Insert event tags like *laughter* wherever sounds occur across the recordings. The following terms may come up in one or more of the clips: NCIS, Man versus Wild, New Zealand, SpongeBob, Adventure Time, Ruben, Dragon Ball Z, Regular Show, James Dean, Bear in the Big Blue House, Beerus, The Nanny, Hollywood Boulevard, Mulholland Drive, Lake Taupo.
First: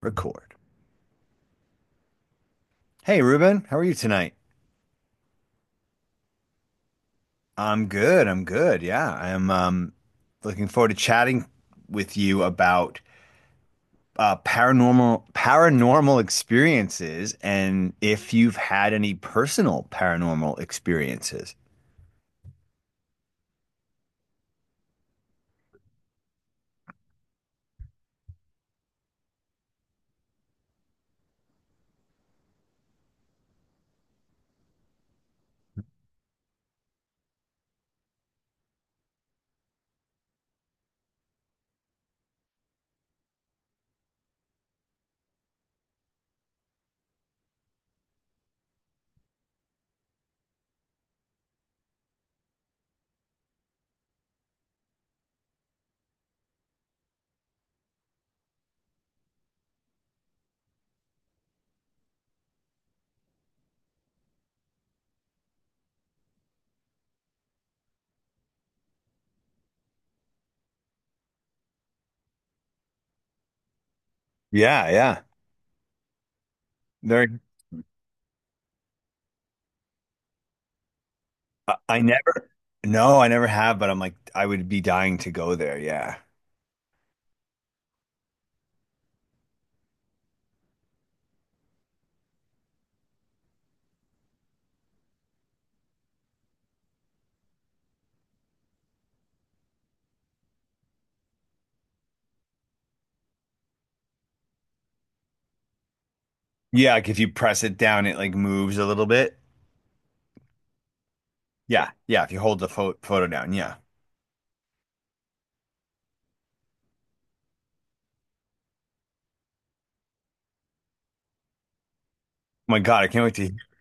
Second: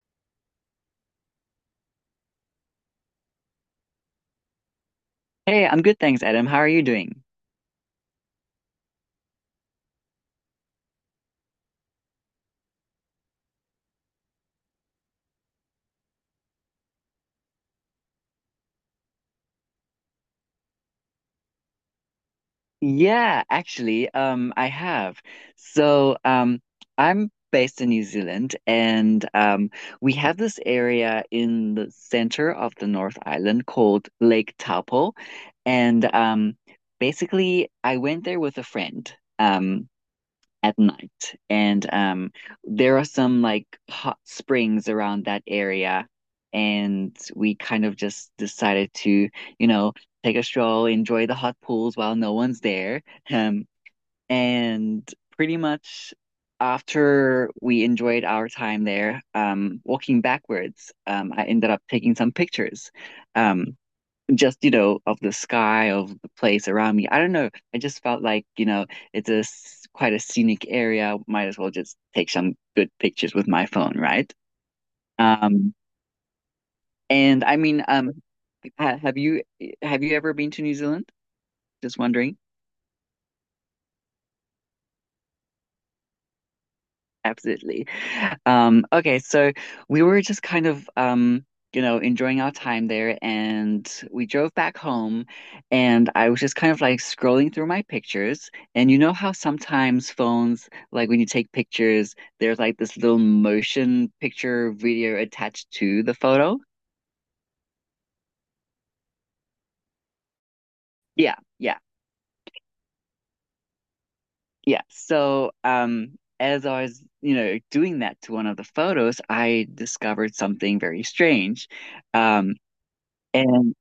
Record. Hey, Ruben, how are you tonight? Hey, I'm good, thanks, Adam. How are you doing? I'm good. I'm good. Yeah, I am looking forward to chatting with you about paranormal experiences and if you've had any personal paranormal experiences. Yeah, actually, I have. So, um, I'm based in New Zealand, and we have this area in the center of the North Island called Lake Taupo, and I went there with a friend. Um, at night. And there are some like hot springs around that area. And we kind of just decided to, you know, take a stroll, enjoy the hot pools while no one's there. Um, and pretty much after we enjoyed our time there, walking backwards, I ended up taking some pictures. Um, just, you know, of the sky, of the place around me. I don't know, I just felt like, you know, it's quite a scenic area, might as well just take some good pictures with my phone, right? Yeah, yeah. um There, and i mean um ha have you ever been to New Zealand, I just wondering? never. No, I never have. But I'm like, I would be dying to go there. Yeah. Absolutely. Okay, so we were just kind of you know, enjoying our time there, and we drove back home, and I was just kind of like scrolling through my pictures. And you know how sometimes phones, like when you take pictures, there's like this little motion picture video attached to the photo? Yeah, like if you press it down, it like moves a little bit. Yeah, yeah, Yeah, yeah. If you hold the photo down, yeah. Oh yeah. So, as I was, you know, doing that to one of the photos, I discovered something very strange. Um my God, I can't wait to. and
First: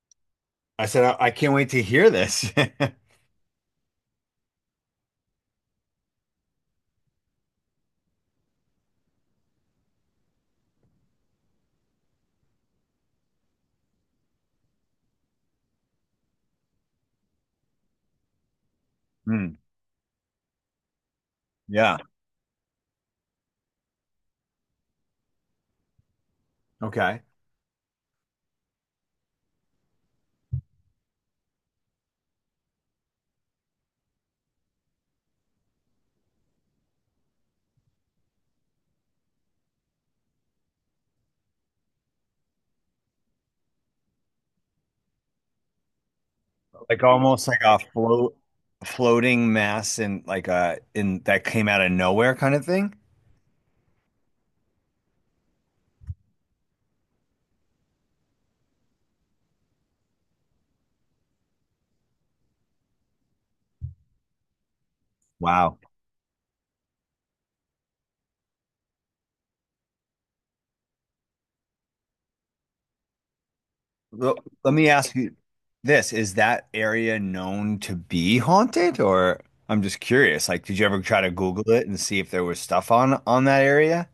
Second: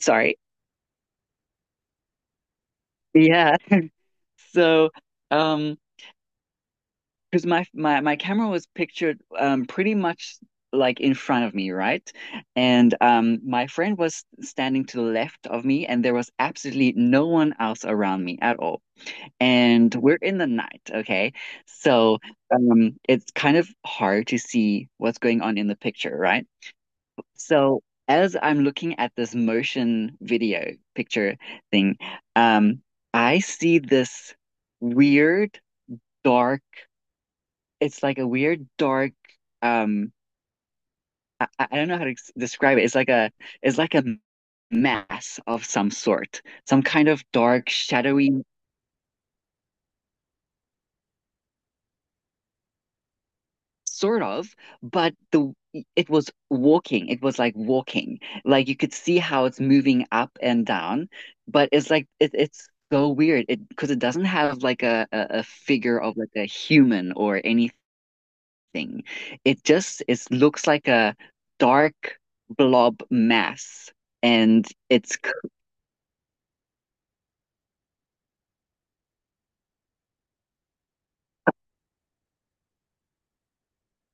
Sorry. I said, I can't wait to hear this. *laughs* Yeah. So, um, because my camera was pictured pretty much like in front of me, right? And my friend was standing to the left of me, and there was absolutely no one else around me at all. Hmm. And we're in the night, okay? Yeah. So, it's kind of hard to see what's going on in the picture, right? Okay. So, as I'm looking at this motion video picture thing, um I see this weird dark. It's like a weird dark. Um, I don't know how to describe it. It's like a mass of some sort, some Like kind of almost like dark, a shadowy floating mass in like a in that came out of nowhere kind of thing. sort of. But the it was walking. It was like walking. Like you could see how it's moving up and down. But it's like it's so weird. It because it doesn't have like a Wow. figure of like a human or any, nothing. It looks like a dark blob mass, L- and Let me ask it's you this. Is that area known to be haunted or I'm just curious. Like, did you ever try to Google it and see if there was stuff on that area?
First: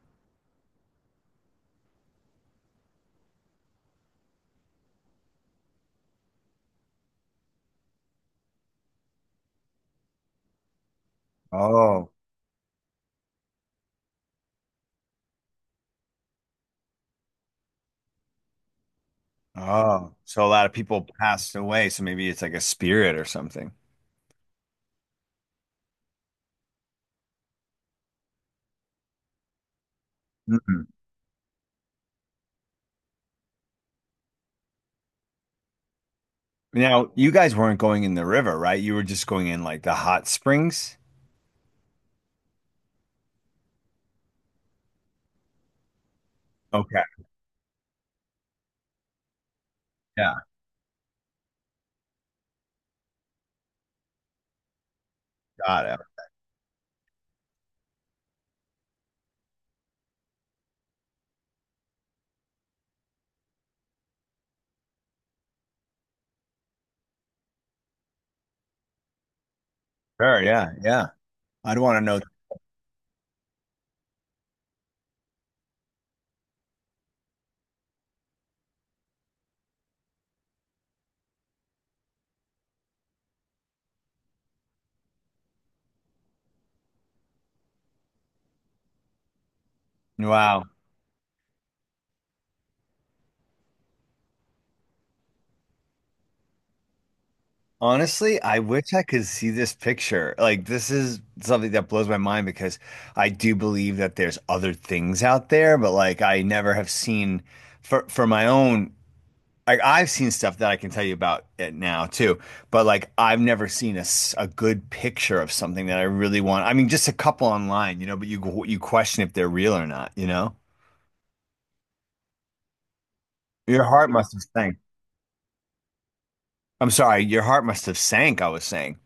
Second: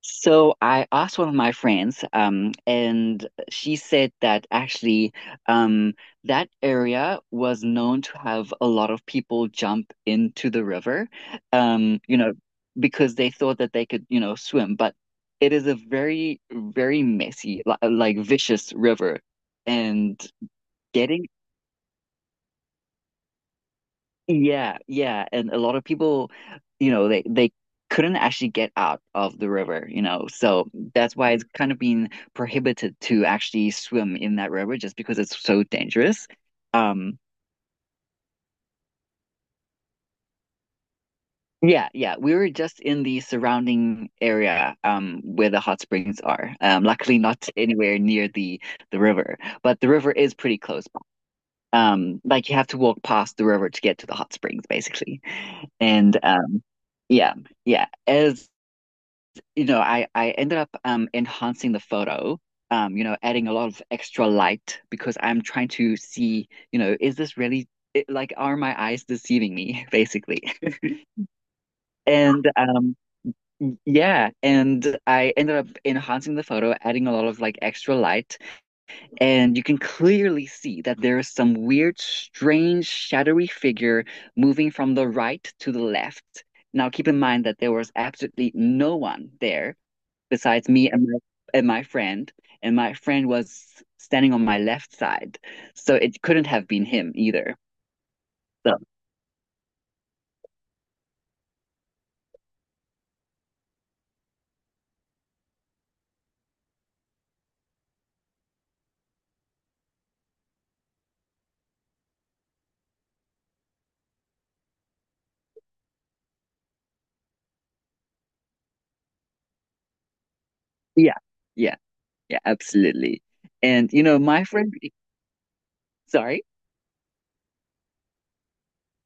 so. I asked one of my friends, and she said that actually, um, that area was known to have a lot of people jump into the river, Oh, you know, because they thought that they could, you know, swim, but. It is a very, very messy, like vicious river. oh. And So a lot of people getting, passed away, so maybe it's like a spirit or something. yeah, yeah, and a lot of people, you know, they couldn't actually get out of the river, you know, so Mhm. that's why it's kind of been prohibited to actually swim in that river just because it's so dangerous. Now, Um, you guys weren't going in the river, right? You were just going in like the hot springs. yeah, yeah, we were just in the surrounding area, where the hot springs are. Okay. Luckily not anywhere near the river, but the river Yeah. is pretty close by. Like you have to walk past the river to get to the hot springs, basically. Got it. And Yeah, yeah. As you know, I ended up enhancing the photo, you know, adding a lot of extra light, because I'm trying to see, you know, is this really it, like, are my eyes deceiving me, *laughs* Sure. basically? Yeah. Yeah. I'd want to know. And Yeah, and I ended up enhancing the photo, adding a lot of like extra light, and you can clearly see that there is some weird, strange, shadowy figure moving from the right to the left. Now, keep in mind that there was absolutely no one there Wow. besides me and my friend, and my friend was standing on my left side, so it couldn't have been him either. Honestly, I So wish I could see this picture. Like, this is something that blows my mind because I do believe that there's other things out there, but like, I never have seen for my own like I've seen stuff that I can tell you about it now too, but like I've never seen a good picture of something that I really want. I mean, just a couple online, you know, but you question if they're real or not, you know? yeah, yeah, yeah, absolutely. Your And you heart know, must have my friend, sank. sorry, I'm sorry, your heart must have sank, I was saying.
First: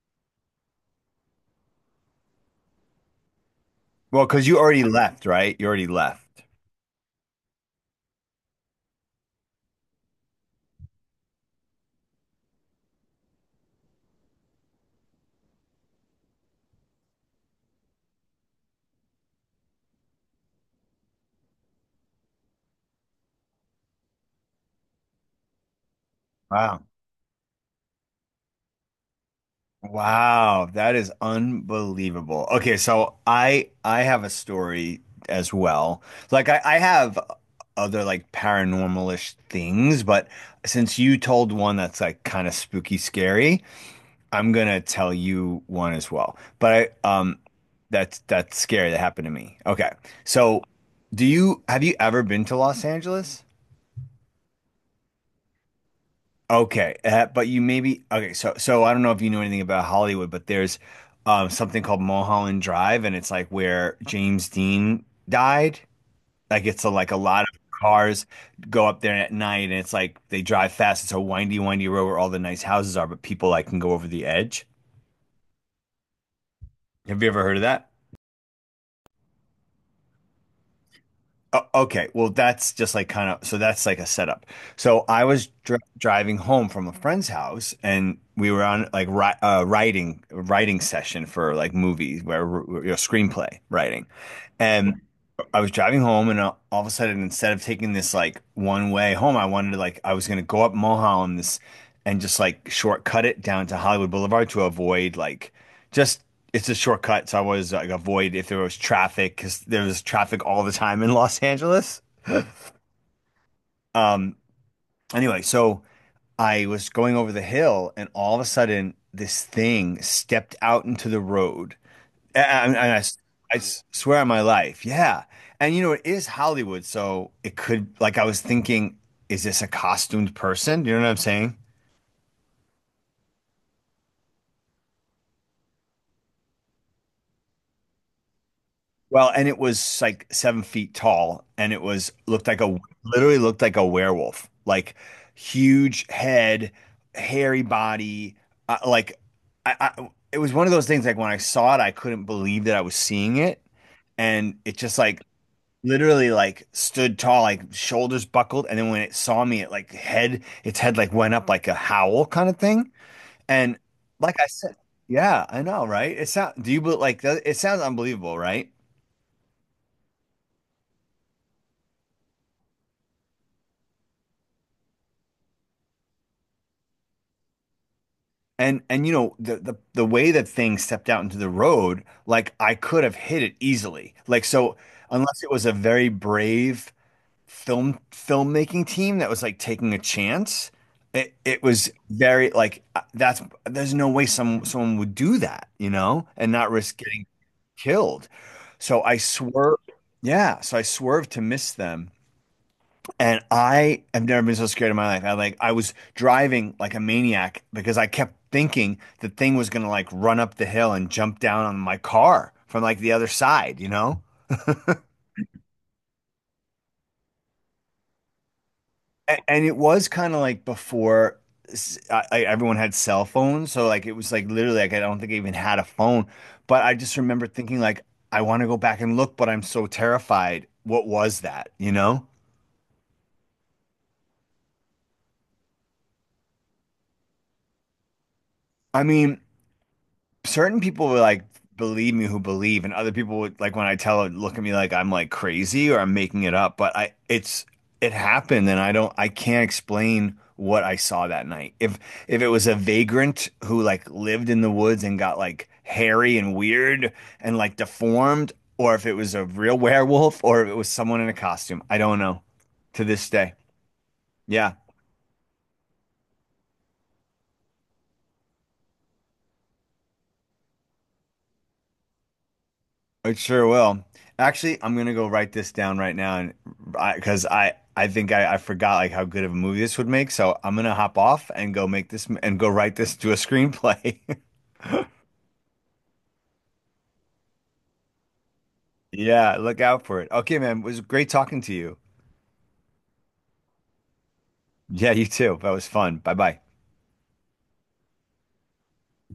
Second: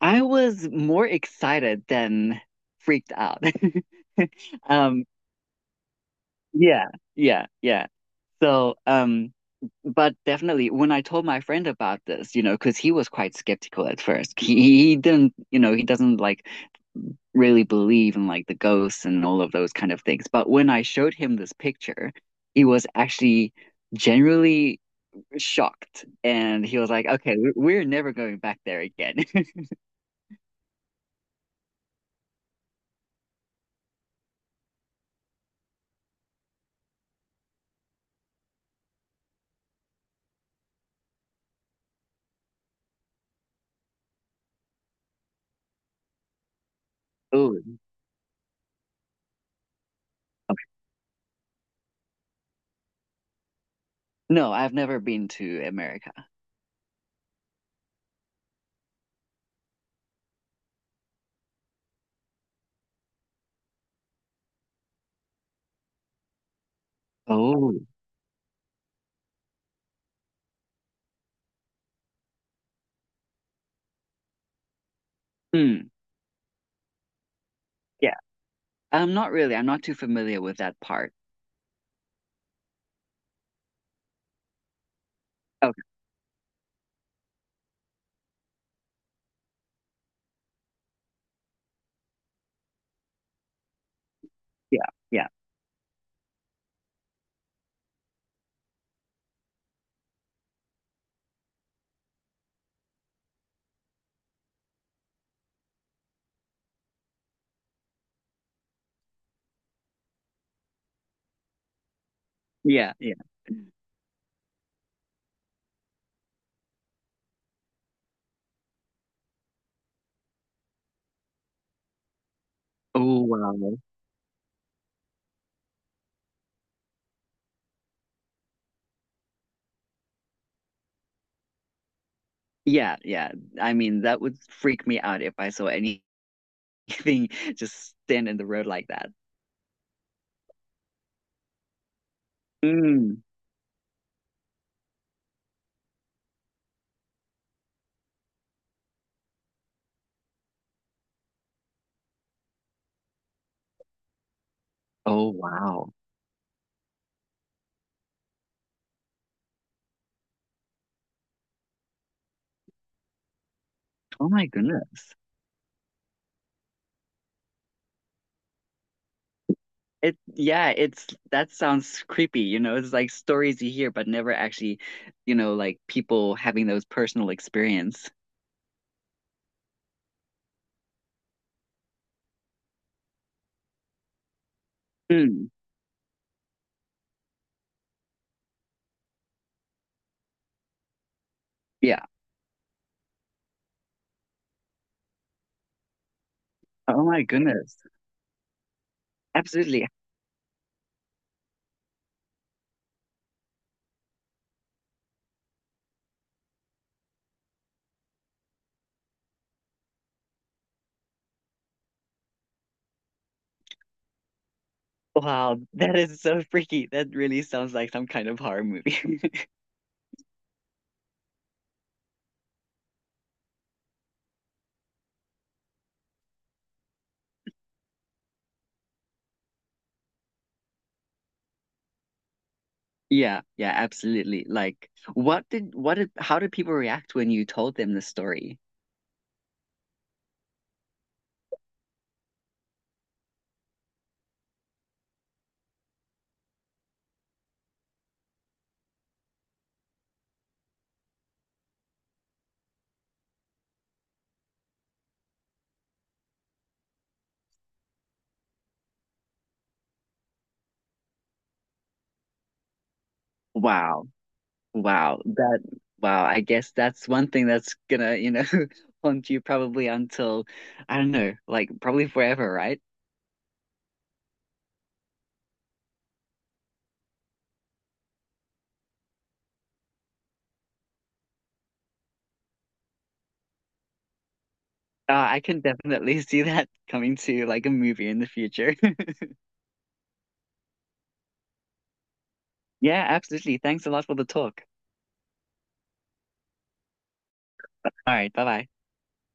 I was more excited than freaked out. *laughs* Well, because you already Um, left, right? You already left. yeah, yeah, yeah. So, but definitely when I told my friend about this, you know, because he was quite skeptical at first. He didn't, you know, he doesn't like really believe in like the ghosts and all of those kind of things. But when I showed him this picture, he was actually generally shocked. And he Wow. was like, okay, we're never going back there again. *laughs* Wow, that is unbelievable. Okay, so I have a story as well. I have other like paranormalish things, but since you told one that's like kind of spooky scary, I'm gonna tell you one as well. But I Oh, that's scary that happened to me. Okay. So do you have you ever been to Los Angeles? no, I've never been to America. Okay, but you maybe okay. So I don't know if you know anything about Hollywood, but there's something called Mulholland Drive, and it's like where James Dean died. Like it's a, like a lot of Oh, cars go up there at night, and it's like they drive fast. It's a windy, windy road where all the nice houses are, but people like can go over the edge. mm, Have you ever heard of that? yeah. I'm not really, I'm not too familiar with that part. Okay, well, that's just like kind of so that's like a setup. So I was Okay, driving home from a friend's house, and we were on like ri writing writing session for like movies where you know, screenplay writing, yeah, and. yeah, I was driving home and all of a sudden instead of taking this like one way home, I wanted to like I was gonna go up Mulholland this and just like shortcut it down to Hollywood Boulevard to avoid like just it's a shortcut so I was like avoid if there was traffic because there was traffic all the time in Los Angeles. yeah, yeah. Um anyway, so I was going over the hill and all of a sudden this thing stepped out into the road and Oh, I wow. swear on my life, yeah. And you know, it is Hollywood, so it could, like, I was thinking, is this a costumed person? You know what I'm saying? Yeah, yeah. I mean, that would freak me out if I saw anything *laughs* just stand in the road like that. Well, and it was like 7 feet tall, and it was looked like a Mm. literally looked like a werewolf, like huge head, hairy body, uh, like I. It was one of those things like when I saw it, I couldn't believe that I was seeing it, and it just like Oh, wow. literally like stood tall, like shoulders buckled, and then when it saw me, it like head like went up like a howl kind of thing. And Oh like I my said, goodness. yeah, I know, right? It sound do you it sounds unbelievable, right? It Yeah, it's that sounds creepy, you know. It's like stories you hear but never actually, you know, like people having those personal experience. And you know the way that thing stepped out into the road, like I could have hit it easily. Like so, unless Mm, it was a very brave filmmaking team that was like taking a chance. It was yeah. very like that's there's no way someone would do that, you know, and not risk Oh my getting goodness. killed. So I Absolutely. swerved. Yeah, so I swerved to miss them. And I have never been so scared in my life. I like I was driving like a maniac because I kept thinking the thing was gonna like run up the hill and jump down on my car from like the other side, you know? Wow, that is so freaky. That really sounds like some kind of horror movie. *laughs* And it was kind of like before everyone had cell phones, so like it was like literally like I don't think I even had a phone, but I just remember thinking like I want to go back and look, but I'm so terrified. What was that, you know? Yeah, yeah, absolutely. Like what did how did people react when you told them the story? I mean, certain people will like believe me who believe, and other people would like when I tell it look at me like I'm like crazy or I'm making it up. But I it's it happened, and I can't explain what I saw that night. If it was a vagrant who like lived in the woods and got like hairy and weird and like deformed, or if it was a real werewolf, or if it was someone in a costume, I don't know to this day. Wow. Yeah. Wow, that Wow, I guess that's one thing that's gonna, you know, *laughs* haunt you probably until, I don't know, like probably forever, right? It sure will. Actually, I'm gonna go write this down right now, and I because I think I forgot like how good of a movie this would make. So I'm gonna hop off and go make this m- and go write this to a screenplay. *laughs* I can definitely *laughs* see that coming to like a movie in the future. *laughs* Yeah, look out for it. Okay, man, it was great talking to you. Yeah, absolutely. Thanks a lot for the talk. Yeah, you too. That was fun. Bye bye. All right, bye bye.